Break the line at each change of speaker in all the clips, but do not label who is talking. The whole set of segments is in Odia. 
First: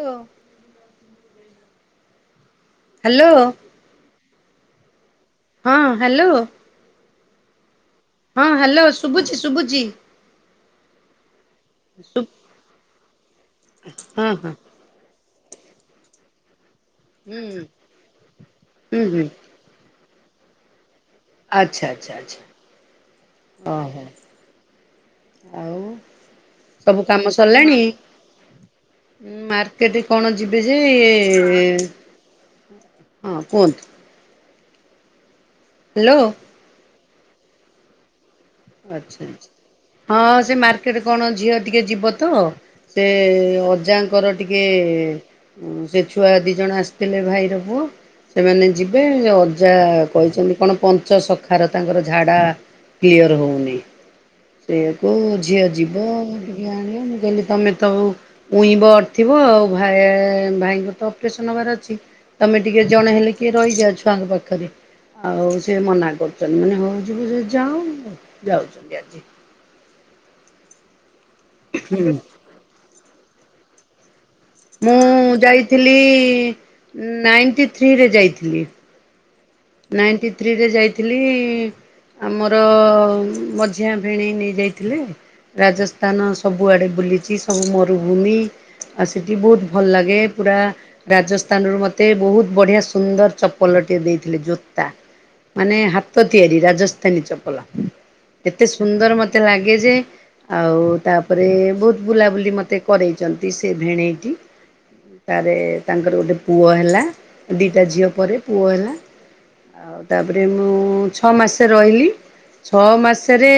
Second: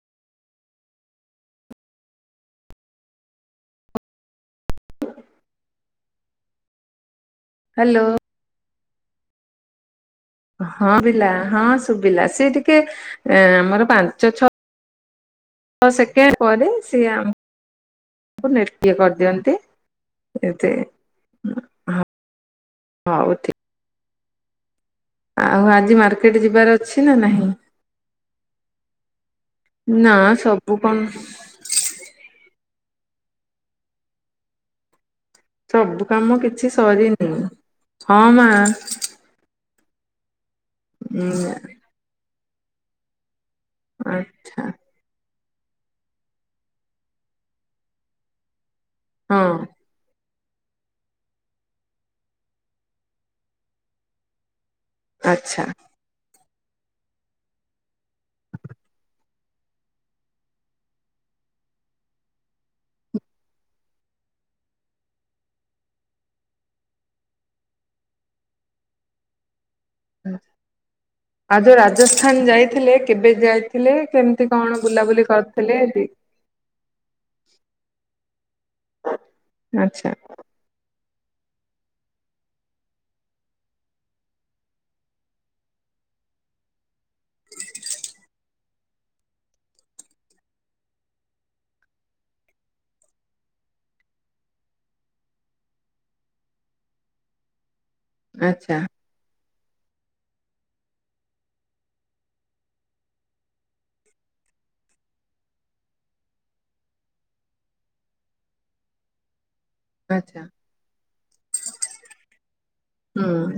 ହଁ।। ହ୍ୟାଲୋ ହଁ ହ୍ୟାଲୋ
ହ୍ୟାଲୋ
ହଁ ହ୍ୟାଲୋ ଶୁଭୁଚି ଶୁଭୁଚି
ହଁ ବିଲା ହଁ ଶୁଭିଲା ସେ ଟିକେ ଆମର
ହଁ
ପାଞ୍ଚ ଛଅ
ହଁ
ହଁ ସେକେ ପରେ
ହୁଁ ହୁଁ ହୁଁ
[inaudible] [inaudible]
ଆଚ୍ଛା
ହଁ
ଆଚ୍ଛା ଆଛା
ହଉ ଠିକ
ଓ ହୋ ଆଉ
ଆଜି ମାର୍କେଟ ଯିବାର ଅଛି
ସବୁ
ନା
କାମ
ନାହିଁ
ସରିଲାଣି ମାର୍କେଟରେ
ନା
କଣ ଯିବେ
ସବୁ
ଯେ
କଣ
ଏ ଏ ହଁ କୁହନ୍ତୁ।।
ସବୁ
ହ୍ୟାଲୋ
କାମ କିଛି ସରିନି ହଁ ମାଆ
ଆଛା ଆଛା ହଁ ସେ ମାର୍କେଟରେ କଣ
ଉଁ,
ଝିଅ ଟିକେ ଯିବ ତ ସେ ଅଜାଙ୍କର ଟିକେ
ଆଚ୍ଛା
ସେ ଛୁଆ ଦୁଇ ଜଣ ଆସିଥିଲେ ଭାଇର ପୁଅ ସେମାନେ ଯିବେ
ହଁ
ଅଜା କହିଛନ୍ତି। କଣ ପଞ୍ଚ ସଖାରେ ତାଙ୍କର ଝାଡା କ୍ଲିୟର ହଉନି [inaudible] ସେ କୋ
ଆଚ୍ଛା
ଝିଅ ଯିବ ଆ ଆଣିବା ମୁଁ କହିଲି ତମେ ତ ଉଇଁବ ଅଟଥିବ ଆଉ ଭାଇ ଭାଇଙ୍କର ତ ଅପରେସନ ହବାର ଅଛି ତମେ ଟିକେ ଜଣେ ହେଲେ କିଏ ରହିଯାଅ ଛୁଆଙ୍କ ପାଖରେ ଆଉ ସେ ମନା କରୁଛନ୍ତି ମାନେ ହଉ ଯିବୁ ସେ ଯାଅ ଯାଉଛନ୍ତି ଆଜି
[inaudible] ଆ ଯୋଉ
ହୁଁ।
ରାଜସ୍ଥାନ ଯାଇଥିଲେ କେବେ ଯାଇଥିଲେ କେମ୍
ମୁଁ ଯାଇଥିଲି ନାଇଣ୍ଟି ଥ୍ରୀରେ ଯାଇଥିଲି।
ଆଚ୍ଛା
ନାଇଣ୍ଟି ଥ୍ରୀରେ ଯାଇଥିଲି ଇ- ଆମର ମଝିଆ ଭେଣେଇ ନେଇଯାଇଥିଲେ ରାଜସ୍ଥାନ ସବୁଆଡ଼େ ବୁଲିଛି ସବୁ ମରୁଭୂମି ଆଉ ସେଠି ବହୁତ ଭଲ ଲାଗେ ପୁରା ରାଜସ୍ଥାନରୁ ମତେ ବହୁତ ବଢ଼ିଆ ସୁନ୍ଦର ଚପଲଟିଏ ଦେଇ ଥିଲେ ଜୋତା ମାନେ ହାତ ତିଆରି ରାଜସ୍ଥାନୀ ଚପଲ। ଏତେ
ଆଚ୍ଛା
ସୁନ୍ଦର ମତେ ଲାଗେ। ଲ ଯେ ଆଉ ତାପରେ ବହୁତ ବୁଲାବୁଲି ମତେ କରରେଇଛନ୍ତି ସେ ଭେଣେଇଟି ତାରେ ତାଙ୍କର ଗୋଟେ ପୁଅ ହେଲା ଦିଟା ଝିଅ ପରେ ପୁଅ ହେଲା। ଆଉ
ଆଚ୍ଛା
ତାପରେ ମୁଁ ଛଅ ମାସ ରହିଲି ଛଅ
ହୁଁ
ମାସରେ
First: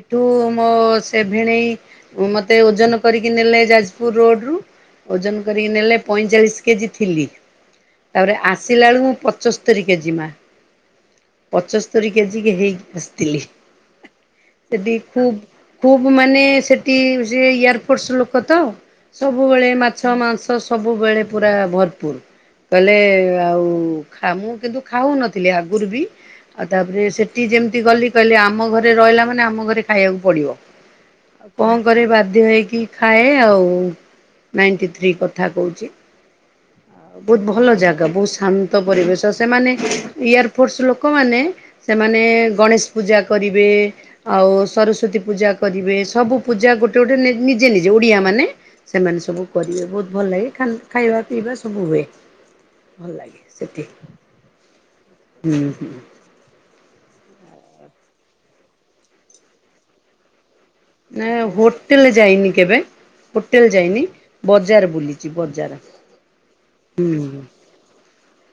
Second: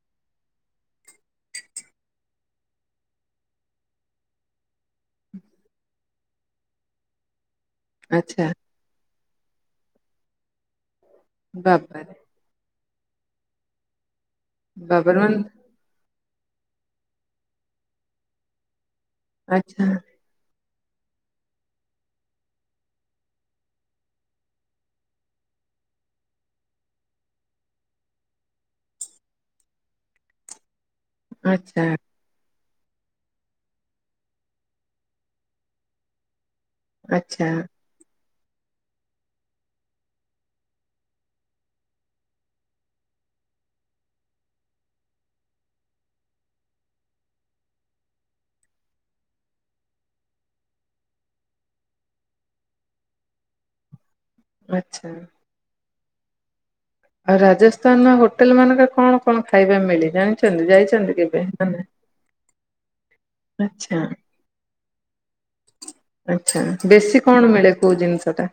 ଏଠୁ ମୋ ସେ ଭେଣେଇ ମୋତେ ଓଜନ କରିକି ନେଲେ ଯାଜପୁର ରୋଡ଼ରୁ ଓଜନ କରିକି ନେଲେ ପଇଁଚାଳିଶ କେଜି ଥିଲି। ତାପରେ
ଆଚ୍ଛା
ଆସିଲା ବେଳକୁ ପ ଚସ୍ତରି କେଜିମା।
ବାବାରେ
ପଞ୍ଚସ୍ତୋରୀ କେଜି କେ ହେଇି ବସ୍ ତିଲି ସେଠି ଖୁବ ଖୁବ। ମାନେ ସେଠି ସେ ଏୟାର ଫୋର୍ସ ଲୋକ ତ? ସବୁବେଳେ ମାଛ ମାଂସ। ତ ସବୁବେଳେ ପୁରା ଭରପୁର। କହିଲେ ଆଉ ଖା ମୁଁ କିନ୍ତୁ ଖାଉନଥିଲି ଆଗରୁ ବି ଆଉ ତାପରେ ସେଠି ଯେମିତି ଗଲି କହିଲେ ଆମ ଘରେ ରହିଲା ମାନେ ଆମ ଘରେ ଖାଇବାକୁ ପଡିବ। କଣ କରିବି ବାଧ୍ୟ ହେଇକି ଖାଏ ଆଉ ନାଇଣ୍ଟି ଥ୍ରୀ କଥା କହୁଛି। ବହୁତ ଭଲ ଜାଗା ବହୁତ। ଶାନ୍ତ ପରିବେଶ ସେମାନେ ଇୟାର ଫୋର୍ସ ଲୋକମାନେ ସେମାନେ ଗଣେଶ ପୂଜା କରିବେ ଆଉ ସରସ୍ଵତୀ ପୂଜା କରିବେ ସବୁ ପୂଜା ଗୋଟେ ଗୋଟେ ନିଜେ ନିଜେ ଓଡ଼ିଆ ମାନେ ସେମାନେ ସବୁ କରିବେ ବହୁତ ଭଲ ଲାଗେ ଖାଇବା ପିଇବା ସବୁ ହୁଏ। ଭଲ ଲାଗେ ସେଠି।
ଆଚ୍ଛା।
ହୁଁ ହୁଁ।
ଆଉ ରାଜସ୍ଥାନ ହୋଟେଲ ମାନଙ୍କରେ କଣ କଣ ଖାଇବା ମିଳି ଜାଣି
ନା ହୋଟେଲ ଯାଇନି କେବେ ହୋଟେଲ
ଆଚ୍ଛା
ଯାଇନି ବଜାର ବୁଲିଛି ବଜାର
ଆଚ୍ଛା ବେଶୀ
ହୁ।
କଣ ମିଳେ କୋଉ ଜିନିଷ ଟା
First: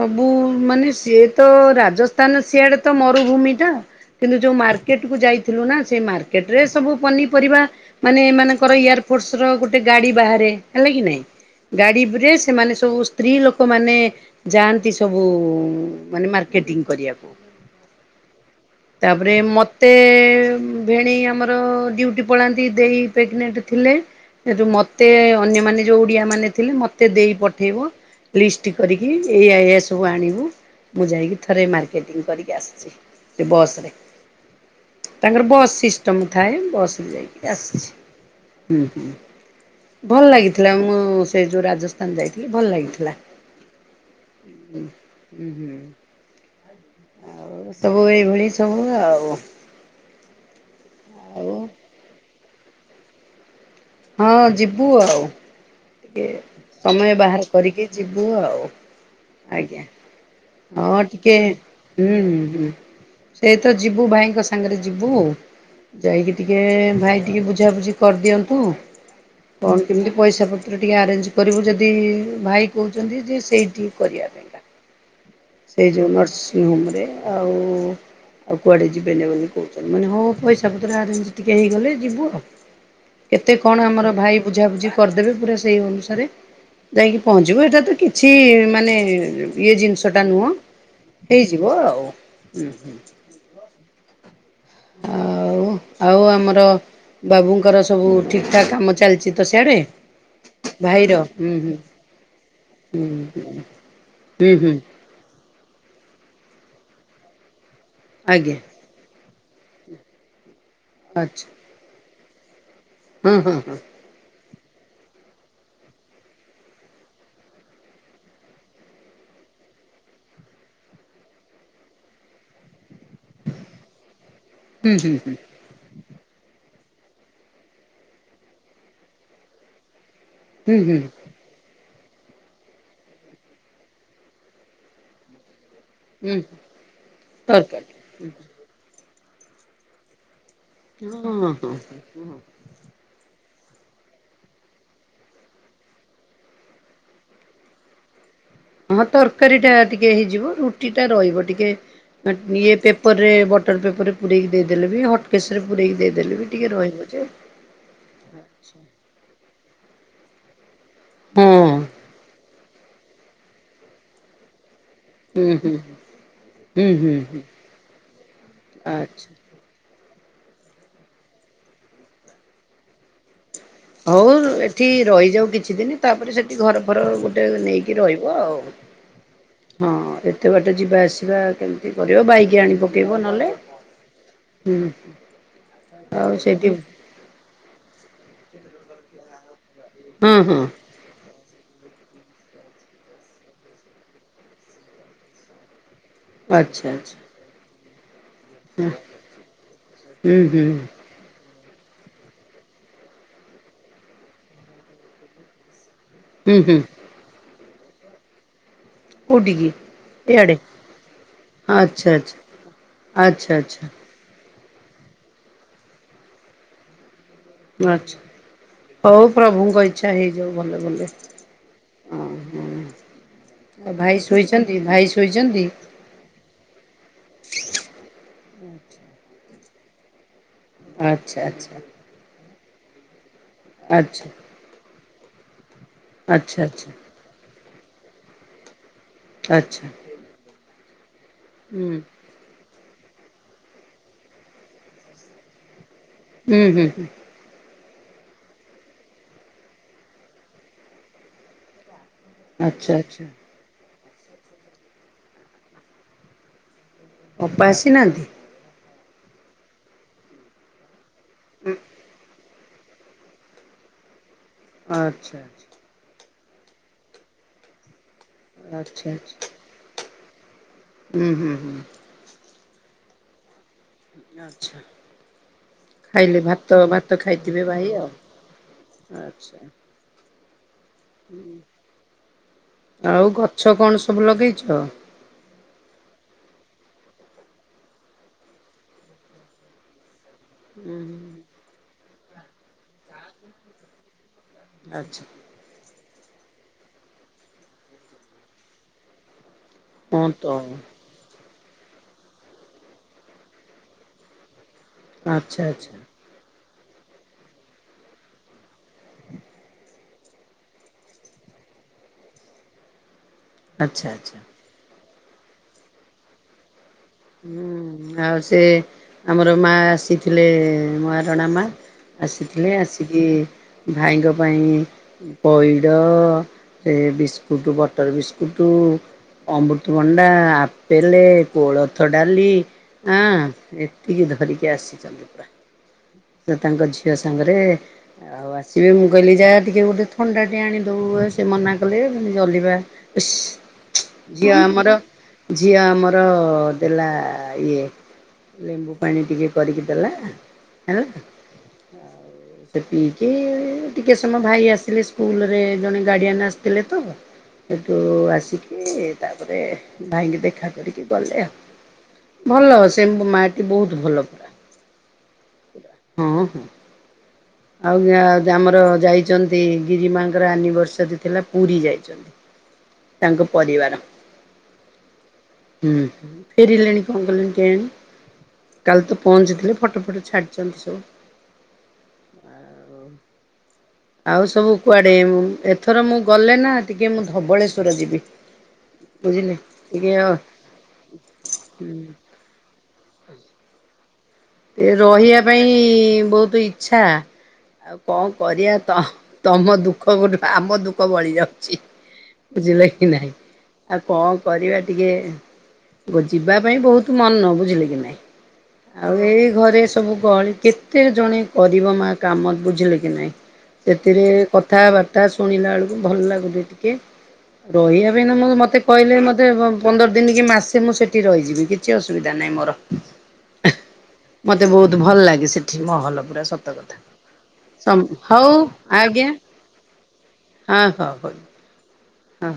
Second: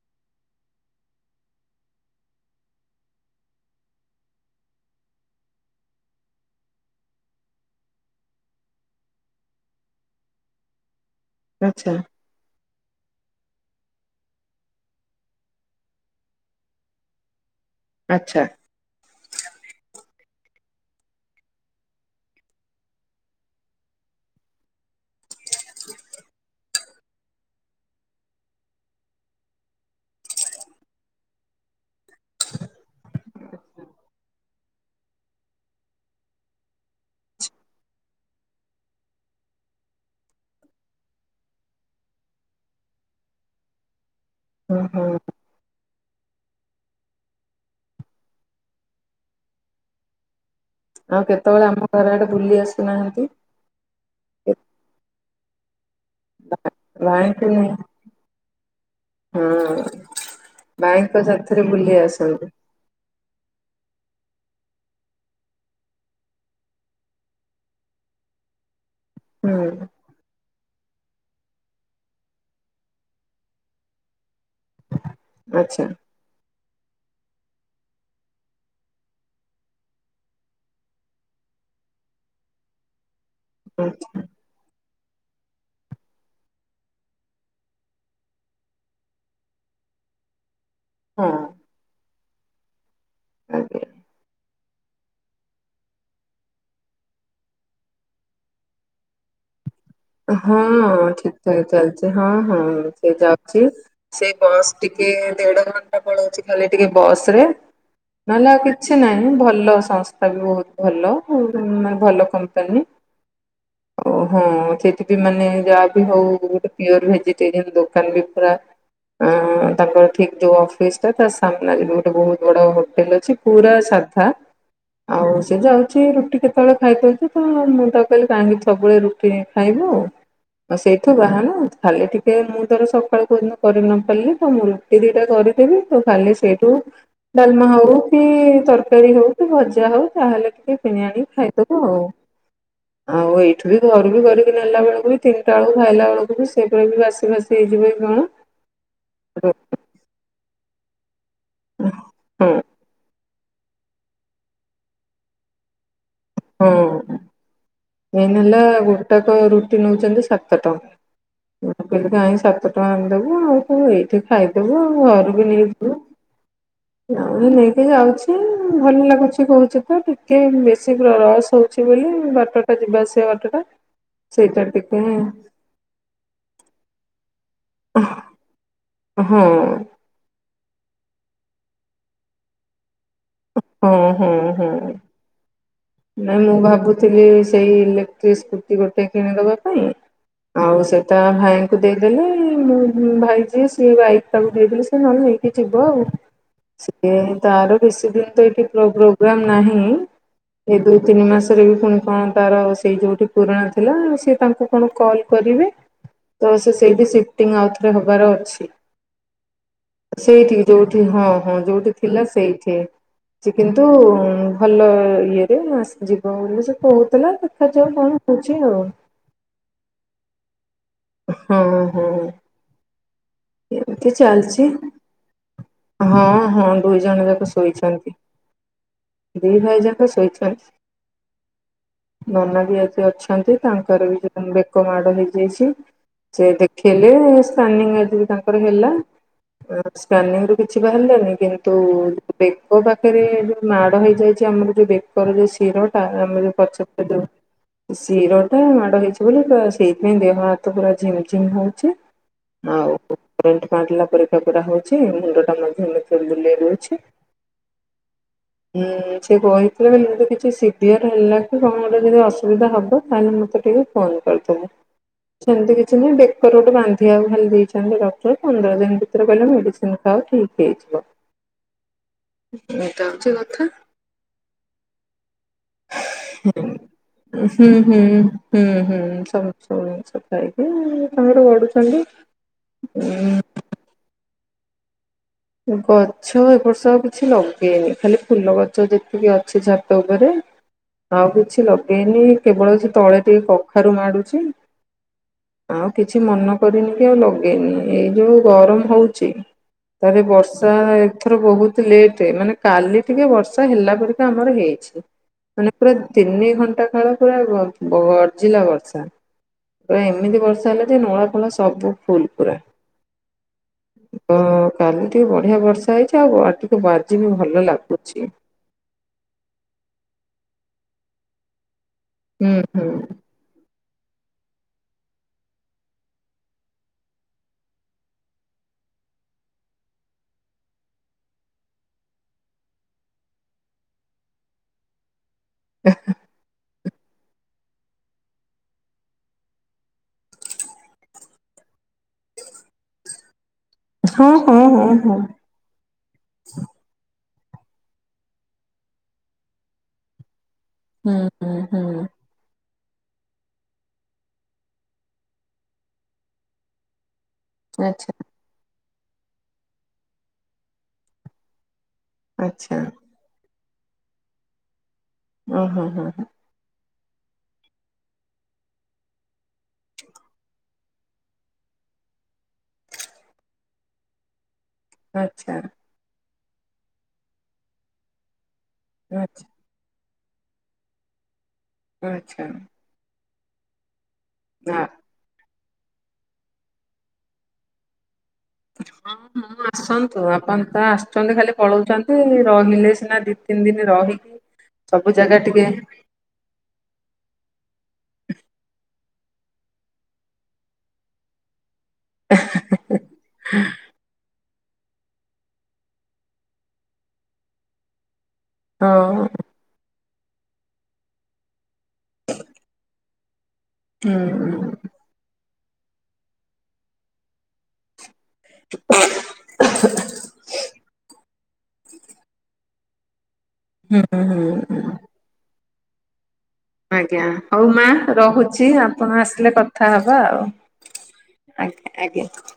ସବୁ ମାନେ ସିଏ ତ ରାଜସ୍ଥାନ ସିଆଡେ ତ ମରୁଭୂମିଟା କିନ୍ତୁ ଯୋଉ ମାର୍କେଟ କୁ ଯାଇଥିଲୁ ନା ସେ ମାର୍କେଟ ରେ ସବୁ ପନିପରିବା ମାନେ ଏମାନଙ୍କର ଇୟାର ଫୋର୍ସ ର ଗୋଟେ ଗାଡି ବାହାରେ ହେଲା କି ନାଇଁ।
ଆଚ୍ଛା
ଗାଡିଵ୍ ରେ ସେମାନେ ସବୁ ସ୍ତ୍ରୀ ଲୋକମାନେ- ଯାଆନ୍ତି ସବୁ ମାନେ ମାର୍କେଟିଂ କରିବାକୁ।
ଆଚ୍ଛା।
ତାପରେ ମତେ ଏ- ଭେଣେଇ ଆମର ଡିଉଟି ପଳାନ୍ତି ଦେଇ ପ୍ରେଗନେଣ୍ଟ ଥିଲେ ମତେ ଅନ୍ୟମାନେ ଯୋଉ ଓଡିଆ ମାନେ ଥିଲେ ମତେ ଦେଇ ପଠେଇବ ଲିଷ୍ଟ କରି ଏୟା ଏୟା ସବୁ ଆଣିବୁ ମୁଁ ଯାଇକି ଥରେ ମାର୍କେଟି କରିକି ଆସିଛି ସେ ବସରେ ତାଙ୍କର ବସ୍ ସିଷ୍ଟମ ଥାଏ ବସରେ ଯାଇକି ଆସିଛିଁ ହୁଁ ଭଲ ଲାଗିଥିଲା ମୁଁ ସେ ଯୋଉ ରାଜସ୍ଥାନ ଯାଇଥିଲି ଭଲ ଲାଗିଥିଲା।। ଉ
ଓହୋ
ହୁଁ ହୁଁ। ଆଉ ସବୁ ଏଇଭଳି ସବୁ ଆଉ।
ଆଉ କେତେବେଳେ ଆମ ଘରଆଡେ ବୁଲି ଆସୁନାହାନ୍ତି।
ହଁ ଯିବୁ ଆଉ ଟିକେ ସମୟ
ଭାଇଙ୍କୁ
ବାହାର
ନେଇ
କରିକି ଯିବୁ ଆଉ।
ହଁ
ଆଜ୍ଞା [inaudible] ହଁ
ଭାଇଙ୍କ
ଟିକେ
ସାଥିରେ ବୁଲି
ହୁଁ ହଁ
ଆସନ୍ତୁ
ହୁଁ ସେ ତ ଯିବୁ ଭାଇ ତାଙ୍କ ସାଙ୍ଗରେ ଯିବୁ ଆଉ ଯାଇକି ଟିକେ ଭାଇ ଟିକେ ବୁଝାବୁଝି କରିଦିଅନ୍ତୁ।
ହୁଁ
କଣ କେମିତି ପଇସା ପ ପତ୍ର ଟିକିେ ଆରେଞ୍ଜ କରିବୁ ଯଦି ଭାଇ କହୁଛନ୍ତି ଯେ ସେଇଠିକି କରିବା ପାଇଁକା। [inaudible]
ଆଚ୍ଛା
ସେଇ ଯୋଉ ନର୍ସ ହୋମରେ ଆଉ ଆଉ କୁଆଡ଼େ ଯିବେନି ବୋଲି କହୁଛନ୍ତି। ମାନେ ହଁ ପଇସା ପତ୍ର ଆରେଞ ଟିକେ ହେଇଗଲେ ଯିବୁ ଆଉ। ଏତେ କଣ ଆମର
ଆଚ୍ଛା
ଭାଇ ବୁଝାବୁଝି କରିଦେବେ ପୁରା ସେଇ ଅନୁସାରେ ଯାଇକି ପହଞ୍ଚିବୁ ଏଇଟା ତ କିଛି ମାନେ ଇଏ ଜିନିଷ ଟା ନୁହଁ। ହେଇଯିବ ଆଉ। ହୁଁ ହୁଁ।
ଆଗ୳୲।
ଆଉ ଆଉ ଆମର ବାବୁଙ୍କର ସବୁ ଠିକ ଠାକ୍ କାମ ଚାଲିଛି ତ ସିଆଡେ।
ହଁ ଠିକ ଠାକ ଚାଲିଛି ହଁ ହଁ
ହୁଁ
ସେ ଯାଉଛି ସେ
ହୁଁ
ବସ୍
ହୁଁ
ଟିକେ ଦେଢ ଘଣ୍ଟା ପଳଉଚି ଗଲେ ଟିକେ ବସ ରେ ନହେଲେ
ଆଜ୍ଞା
ଆଉ କିଛି ନାହିଁ ଭଲ ସଂସ୍ଥା ବି ବହୁତ ଭଲ ମାନେ ଭଲ କମ୍ପାନୀ
ହୁଁ ହୁଁ ହୁଁ।
ଓ ହଁ ଚି ମାନେ ଯାହା ବି ହଉ ଗୋଟେ ପିଓର ଭେଜିଟେରିଆନ ଦୋକାନ ବି ପୁରା ତାଙ୍କର ଠିକ ଯୋଉ ଅଫିସ ଟା ତା ସାମ୍ନାରେ ବି ଗୋଟେ ବହୁତ ବଡ ଫେଲ ଅଛି ପୁରା ସାଧା
ହୁଁ ହୁଁ
ଆଉ ସେ ଯାଉଛି ର ସେ କେତେବେଳେ ଖାଇଛନ୍ତି ତ ମୁଁ ତ କହିଲି କାହିଁକି ସବୁବେଳେ ରୁଟି ଖାଇବୁ।
ହୁଁ
ତ
ହୁଁ ହୁଁ
ସେଇଠୁ ବାହାନ ଖାଲି ଟିକେ ମୁଣ୍ଡରେ ସଫା କରି ନ ପାରିଲେ ତ ମୁଁ ରୁଟି ଦୁଟା କରିଦେବି। ଖାଲି
ହୁଁ
ସେଇଠୁ ଡାଲମା ହଉ
ତରକାରୀ
କି ତର ତରକାରୀ ହଉ କି ଭଜା ହଉ ତାହେଲେ ସେ କିଣି
ହଁ
ଆଣି
ହଁ ହଁ
ଖାଇଦବ ଆଉ। ଆଉ ଏଇଠୁ ବି ଘର ବି କରି ନେଲା ବେଳକୁ ବି ତିନିଟା ବେଳକୁ ଖାଇଲା ବେଳକୁ ବି ସେଟା ବି ବାସି ଫାସି ହେଇଯିବ କି କଣ?
ହଁ ତରକାରୀ ଟା ଟିକେ ହେଇଯିବ ରୁ ରୁଟି ଟା ରହିବ। ଟିକେ
ହଁ
ଇଏ ମ୍ ପେପରରେ ବଟା କାଗଜ ରେ ପୁରେଇକି ଦେଇ ଦେଲେ ବି ହଟ୍ କେସରେ ପୁରେଇକୀ ଦେଇ
ହୁଁ ମେନ ହେଲା ଗୋଟାକ ନଉଛନ୍ତି ସାତ ଟଙ୍କା।
ହଁ
ମୁଁ କହିଲି କଣ ସାତ ଆଣି ଦବୁ ଆଉ ସବୁ ଏଇଠି ଖାଇଦବୁ ଆଉ କ ଘରୁକୁ
ହୁଁ ହୁଁ
ନେଇଯିବୁ।
ହୁଁ ହୁଁ ହୁଁ
ଆଉ ନେଇକି ଯାଉଛି ଭଲ
ଆଚ୍ଛା।
ଲାଗୁଛି କହୁଛି ତ ଟି ଟିକେ ବେଶି ରସ ହଉଛି ବୋଲି ବାଟ ଟା ଯିବା ଆସିବା ବାଟ ଟା
ହଉ
ସେଇଟା
ଏଠି
ଟିକେ
ରହିଯାଉ କିଛି ଦିନ ତାପରେ ସେଠି ଘର ଫର ନେଇକି ରହିବ ଆଉ
ହଁ
ହଁ ଏତେ ବାଟେ ଯିବା ଆସ ଆସିବା କେମିତି କରିବ ବାଇକି ଆଣିବ।
ହଁ ହଁ ହଁ।
ଆଉ
ନାଇଁ ମୁଁ
ସେଇଠି
ଭାବୁଥିଲି ସେଇ ଦୁଇ ସ୍କୁଟି ଗୋଟେ କିଣିଦବ।
ହଁ ହଁ।
ଆଉ ସେଟ ଭାଇଙ୍କୁ ଦେଇ ଦେଲେ ମୁଁ ଭାଇ ଯିଏ ସିଏ ବାଇକ ଟାକୁ ଦେଇଦେଲି ସେ ନହେଲେ ନେଇକି ଯିବ ଆଉ।
ଆଚ୍ଛା
ସେ
ଆଚ୍ଛା
ତାର ବେଶି ଦିନ୍ ଏଠି ପ୍ରୋ ପ୍ରୋଗ୍ରାମ ନାହିଁ।
ହୁଁ ହୁଁ
ଏଇ ଦୁଇ ତିିନି ମାସ ପୁଣି କଣ ତାର ସେଇ ଯୋଉଠି ପୁରୁଣା ଥିଲା ସି ତାଙ୍କୁ କଣ କଲ୍ କରିବେ। ତ
ହୁଁ
ସେ
ହୁଁ
ସେଇଠି ସିଫ୍ଟିଙ୍ଗ ଆଉ ଏ ହବାର ଅଛି।
କୋଉଠିକି? ଇଆଡ଼େ
ସେଇଠି ଯୋଉଠି ହଁ ହଁ ଯୋଉଠି
ଆଚ୍ଛା
ଥିଲା
ଆଚ୍ଛା
ସେଇଠି
ଆଚ୍ଛା
ସେ କିନ୍ତୁ ହାଲୋ ଇଏରେ ଯିବ ବୋଲି ସେ ବହୁତ।
ଆଛା ହଉ ପ୍ରଭୁଙ୍କ ଇଚ୍ଛା ହେଇଯାଉ ଭଲରେ ଭଲରେ।
ହୋ ହୋ
ଓହୋ ଆଉ
ଏମିତି
ଭାଇ
ଚାଲିଛି
ଶୋଇଛନ୍ତି ଭାଇ ଶୋଇଛନ୍ତି
ହଁ ହଁ ଦୁଇ ଜଣ ଯାକ ଶୋଇଛନ୍ତି। ଦିଇ ଭାଇ ଯାକ ଶୋଇଛନ୍ତି।
ଆଛା ଆଛା।
ନା ମୁଁ ବି ଆଜି ଅଛି। ଛନ୍ତି ତାଙ୍କର ବି ବେକ ମାର୍ ପନିର ଦେଇଛି। ସେୟା ଦେଖେଇଲୁ ଉସ୍ ନାନୀଙ୍କ ଏଥୁରୁ ତାଙ୍କର ହେଲା। ତାଙ୍କ ସ୍କାନିଂ କିଛି ବାହାରିଲାନି? କିନ୍ତୁ
ହୁଁ
[unintelligible] ମୋ ପାଖରେ ଯୋଉ ମାଡ ହେଇଯାଇଛି ଆମର ଯୋଉ ବେକର ଯୋଉ ଶିର ହଁ ଆମେ
ହୁଁ ହୁଁ
ପଛ
ହୁଁ
[unintelligible] ଶିର ଟା ମାଡ଼ ହେଇଛି ବୋଲି ତ ସେଇଥିପାଇଁ ଦେହହା ତ ପୁରା ଝିମ୍ ଝିମ୍ ହଉଛି। ନା
ଆଚ୍ଛା
ଆଉ
ଆଚ୍ଛା
ଟ୍ରେଣ୍ଟ [unintelligible] ଲା ପୁରାତ ପୁରା ହଉଛି ମୁଣ୍ଡଟା ମଧ୍ୟ୍ୟ [unintelligible] ବୁଲେଇ ଦଉଛି।
ଅପା ଆସିନାହାଁନ୍ତି?
ହୁଁ ସେ କହିଥିଲେ ଖାଲି ଗୋଟେ କିଛି ସିଭିଅର ହେଲା କି କଣ ଗୋଟେ ଯଦି ଅସୁ ଯେବେ ହବ ତାହେଲେ ମତେ ଟିକେ ଫୋନ କରି
ଆଚ୍ଛା। ଆଚ୍ଛା
ସେମିତି କିଛି ନାହିଁ ଦେଖ୍ ତୋର ଗୋଟେ ବାନ୍ଧିିବାକୁ ଖାଲି ଦେଇଛନ୍ତି ରକ୍ ସିଏ ପନ୍ଦର ଦିନ
ଆଚ୍ଛା
ଭିତରେ
ଆଚ୍ଛା
ଗଲେ ମେଡିସିନ ହଉ ଠିକ୍।
ହୁଁ ହୁଁ ହୁଁ।
ଏଟା ହଉଛି କଥା।
ଆଚ୍ଛା।
ହୁଁ ହୁଁ
ଖାଇଲେ ଭାତ
ହୁଁ
ଭାତ
ହୁଁ
ଖାଇଥିବେ ଭାଇ ଆଉ
ସବୁ ସବୁୁ
ଆଚ୍ଛା।
ଜିନିଷ। ଭାଇ
ଆଉ ଗଛ କଣ ସବୁ ଲଗେଇଛୁ? ଛଅ
ଗଛ ଏ ବର୍ଷ ଆଉ କିଛି ଲଗେଇନି ଖାଲି ଫୁଲ ଗଛ ଯେତିକି ଅଛି ଛାତ ଉପରେ। ଆଉ କିଛି ଲଗେଇନି। ଏ କେବଳ ସେ ତଳେ ଟିକେ କଖାରୁ ମାଡୁଛି।
ଆଚ୍ଛା।
ଆଉ କିଛି ମନ କରିନି କି ଆଉ ଲଗେଇନି ଏଇ ଯୋଉ ଗରମ ହଉଚି। ତାହେଲେ
ହଁ ତ
ବର୍ଷା ଏଥର ବହୁତ ବହୁ ଲେଟ୍ ମାନେ କାଲି ଟିକେ ବର୍ଷା ହେଲା ପରିକା ଆମର ହେଇଛି।
ଆଚ୍ଛା
ମାନେ
ଆଚ୍ଛା
ପୁରା ତିନି ଘଣ୍ଟ କଟା କାଳ ପୁରା ଗର୍ଜିଲା ବର୍ଷ [unintelligible] ଏମିତି ବର୍ଷା ହେଲା ଯେ ନଳା ଫଳା ସବୁ ଫୁଲ ପୁରା।
ଆଚ୍ଛା
[unintelligible]
ଆଚ୍ଛା।
କାଲି ଟିକେ ବଢିଆ ବର୍ଷା ହେଇଛି ଆଉ ଆ ଆଜି ବି ଭଲ
ହୁଁ
ଲାଗୁଛି।
ଆଉ ସେ ଆମର ମା ଆସି ଥିଲେ ନୂଆଁ ପଡ଼ା ମା
ହୁଁ
ଆସିଥିଲେ
ହୁଁ
ଆସିକି ଭାଇଙ୍କ ପାଇଁ ପଇଡ଼ ସେ ବିସ୍କୁଟ ବଟର୍ ବିସ୍କୁଟ ଅମୃତଭଣ୍ଡା ଆପେଲ୍ କୋଳ ଳଥ ଡାଲି ଆଁ ଏତିକି ଧରିକି ଆସିଛନ୍ତି ପୁରା। ସେ ତାଙ୍କ ଝି ଝିଅ ସାଙ୍ଗରେ ଆଉ ଆସିବି ମୁଁ କହିଲି ଯାହା ଟିକେ ଗୋଟେ ଥଣ୍ଡା ଟେ ଆଣିଦଉ ସେ ମନା କଲେ ମେ ଜଲିବା ସୁ ଝିଅ
ହଁ ହଁ
ଆମର
ହଁ
ଝିଅ ଆମର ଇଏ ଲେମ୍ବୁ ପାଣି ଟିକେ କରିକି ଦେଲା। ହେଲା
ହୁଁ ହୁଁ ହୁଁ।
ପିଇକି ଟିକେ ସମୟ ଭାଇ ଆସିଲେ ସ୍କୁଲରେ ଜଣେ ଗାର୍ଡିଆନ ଆସିଥିଲେ ତ ସେଠୁ
ଆଚ୍ଛା।
ଆସି କି ତାପରେ ଭାଇଙ୍କି ଦେଖା କରିକି ଗଲେ ଆଉ। ଭଲ
ଆଚ୍ଛା
ସେ ମା ବହୁତ ଭଲ ପୁରା
ଓହୋ ହୋ
ହଁ ହଁ। ଆଉ ଆମର ଯାଇଛନ୍ତି ଗିରିମାଙ୍କର ଆନିଭର୍ସରୀ ଥିଲା ପୁରୀ ଯାଇଛନ୍ତି ତାଙ୍କ ପରିବାର।
ଆଚ୍ଛା।
ଫେରିଲେନି କଣ କଲେଣି କେଆଣି। କାଲି ତ
ଆଚ୍ଛା
ପହଞ୍ଚିଥିଲେ ଫଟୋ ଫଟ ଛାଡ଼ଛନ୍ତି ସବୁ।
ଆଛା।
ଆଉ ସବୁ କୁଆଡେ ଥର ମୁଁ ଗଲେ ନା ଟିକେ ମୁଁ ଧବଳେଶ୍ୱର ଯିବି।
ହଁ
ବୁଝିଲେ
ହଁ
ଟିକେ
ଆସନ୍ତୁ ଆପଣ ତ ଆସୁଛନ୍ତି ଖାଲି
ଟିକେ
ପଳଉଛନ୍ତି ରହିଲେ ସିନା ଦି ତିନି ଦିନ ରହିି
ଏ ରହିବା ପାଇଁ ବହୁତ ଇଚ୍ଛା ଆଉ କଣ କରିବା ତ ତମ ଦୁଃଖ ଗୋଟୁ ଆମ ଦୁଃଖ ବଳିଯାଉ ଚି ବୁଝିଲେ କି ନାଇଁ ଆଉ କଣ କରିବା ଟିକେ ଯିବା ପାଇଁ ବହୁତ ମନ ବୁଝିଲେ କି ନାହିଁ। ଆଉ
ହଁ
ଏଇ ଘରେ ସବୁ ଗହଳି କେତେ ଜଣେ କରିବ ମା କାମ ବୁଝିଲେ କି ନାଇଁ।
ହୁଁ
ସେଥିରେ କଥାବାର୍ତ୍ତା ଶୁଣିଲା ବେଳକୁ ଭଲ ଲାଗୁଛି ଟିକେ ରହିବା ମୁଁ ମତେ କହିଲେ ମତେ ପନ୍ଦର ଦିନ କି ମାସେ ମୁଁ ସେଠି ରହି ଯିବି କିଛି ଅସୁବିଧା ନାହିଁ ମୋର।
ହୁଁ ହୁଁ
ମତେ
ହୁଁ।
ବହୁତ ଭଲ ଲାଗେ ସେଟା ମହଲ ପୁରା କଥା।
ଆଜ୍ଞା ହଉ ମା
ସମ ହଉ
ରହୁଛି ଆପଣ
ଆଜ୍ଞା
ଆସିଲେ କଥା ହବା ଆଉ
ହଁ ହଉ ହଉ
ଆଜ୍ଞା। ଆଜ୍ଞା।
ହଁ।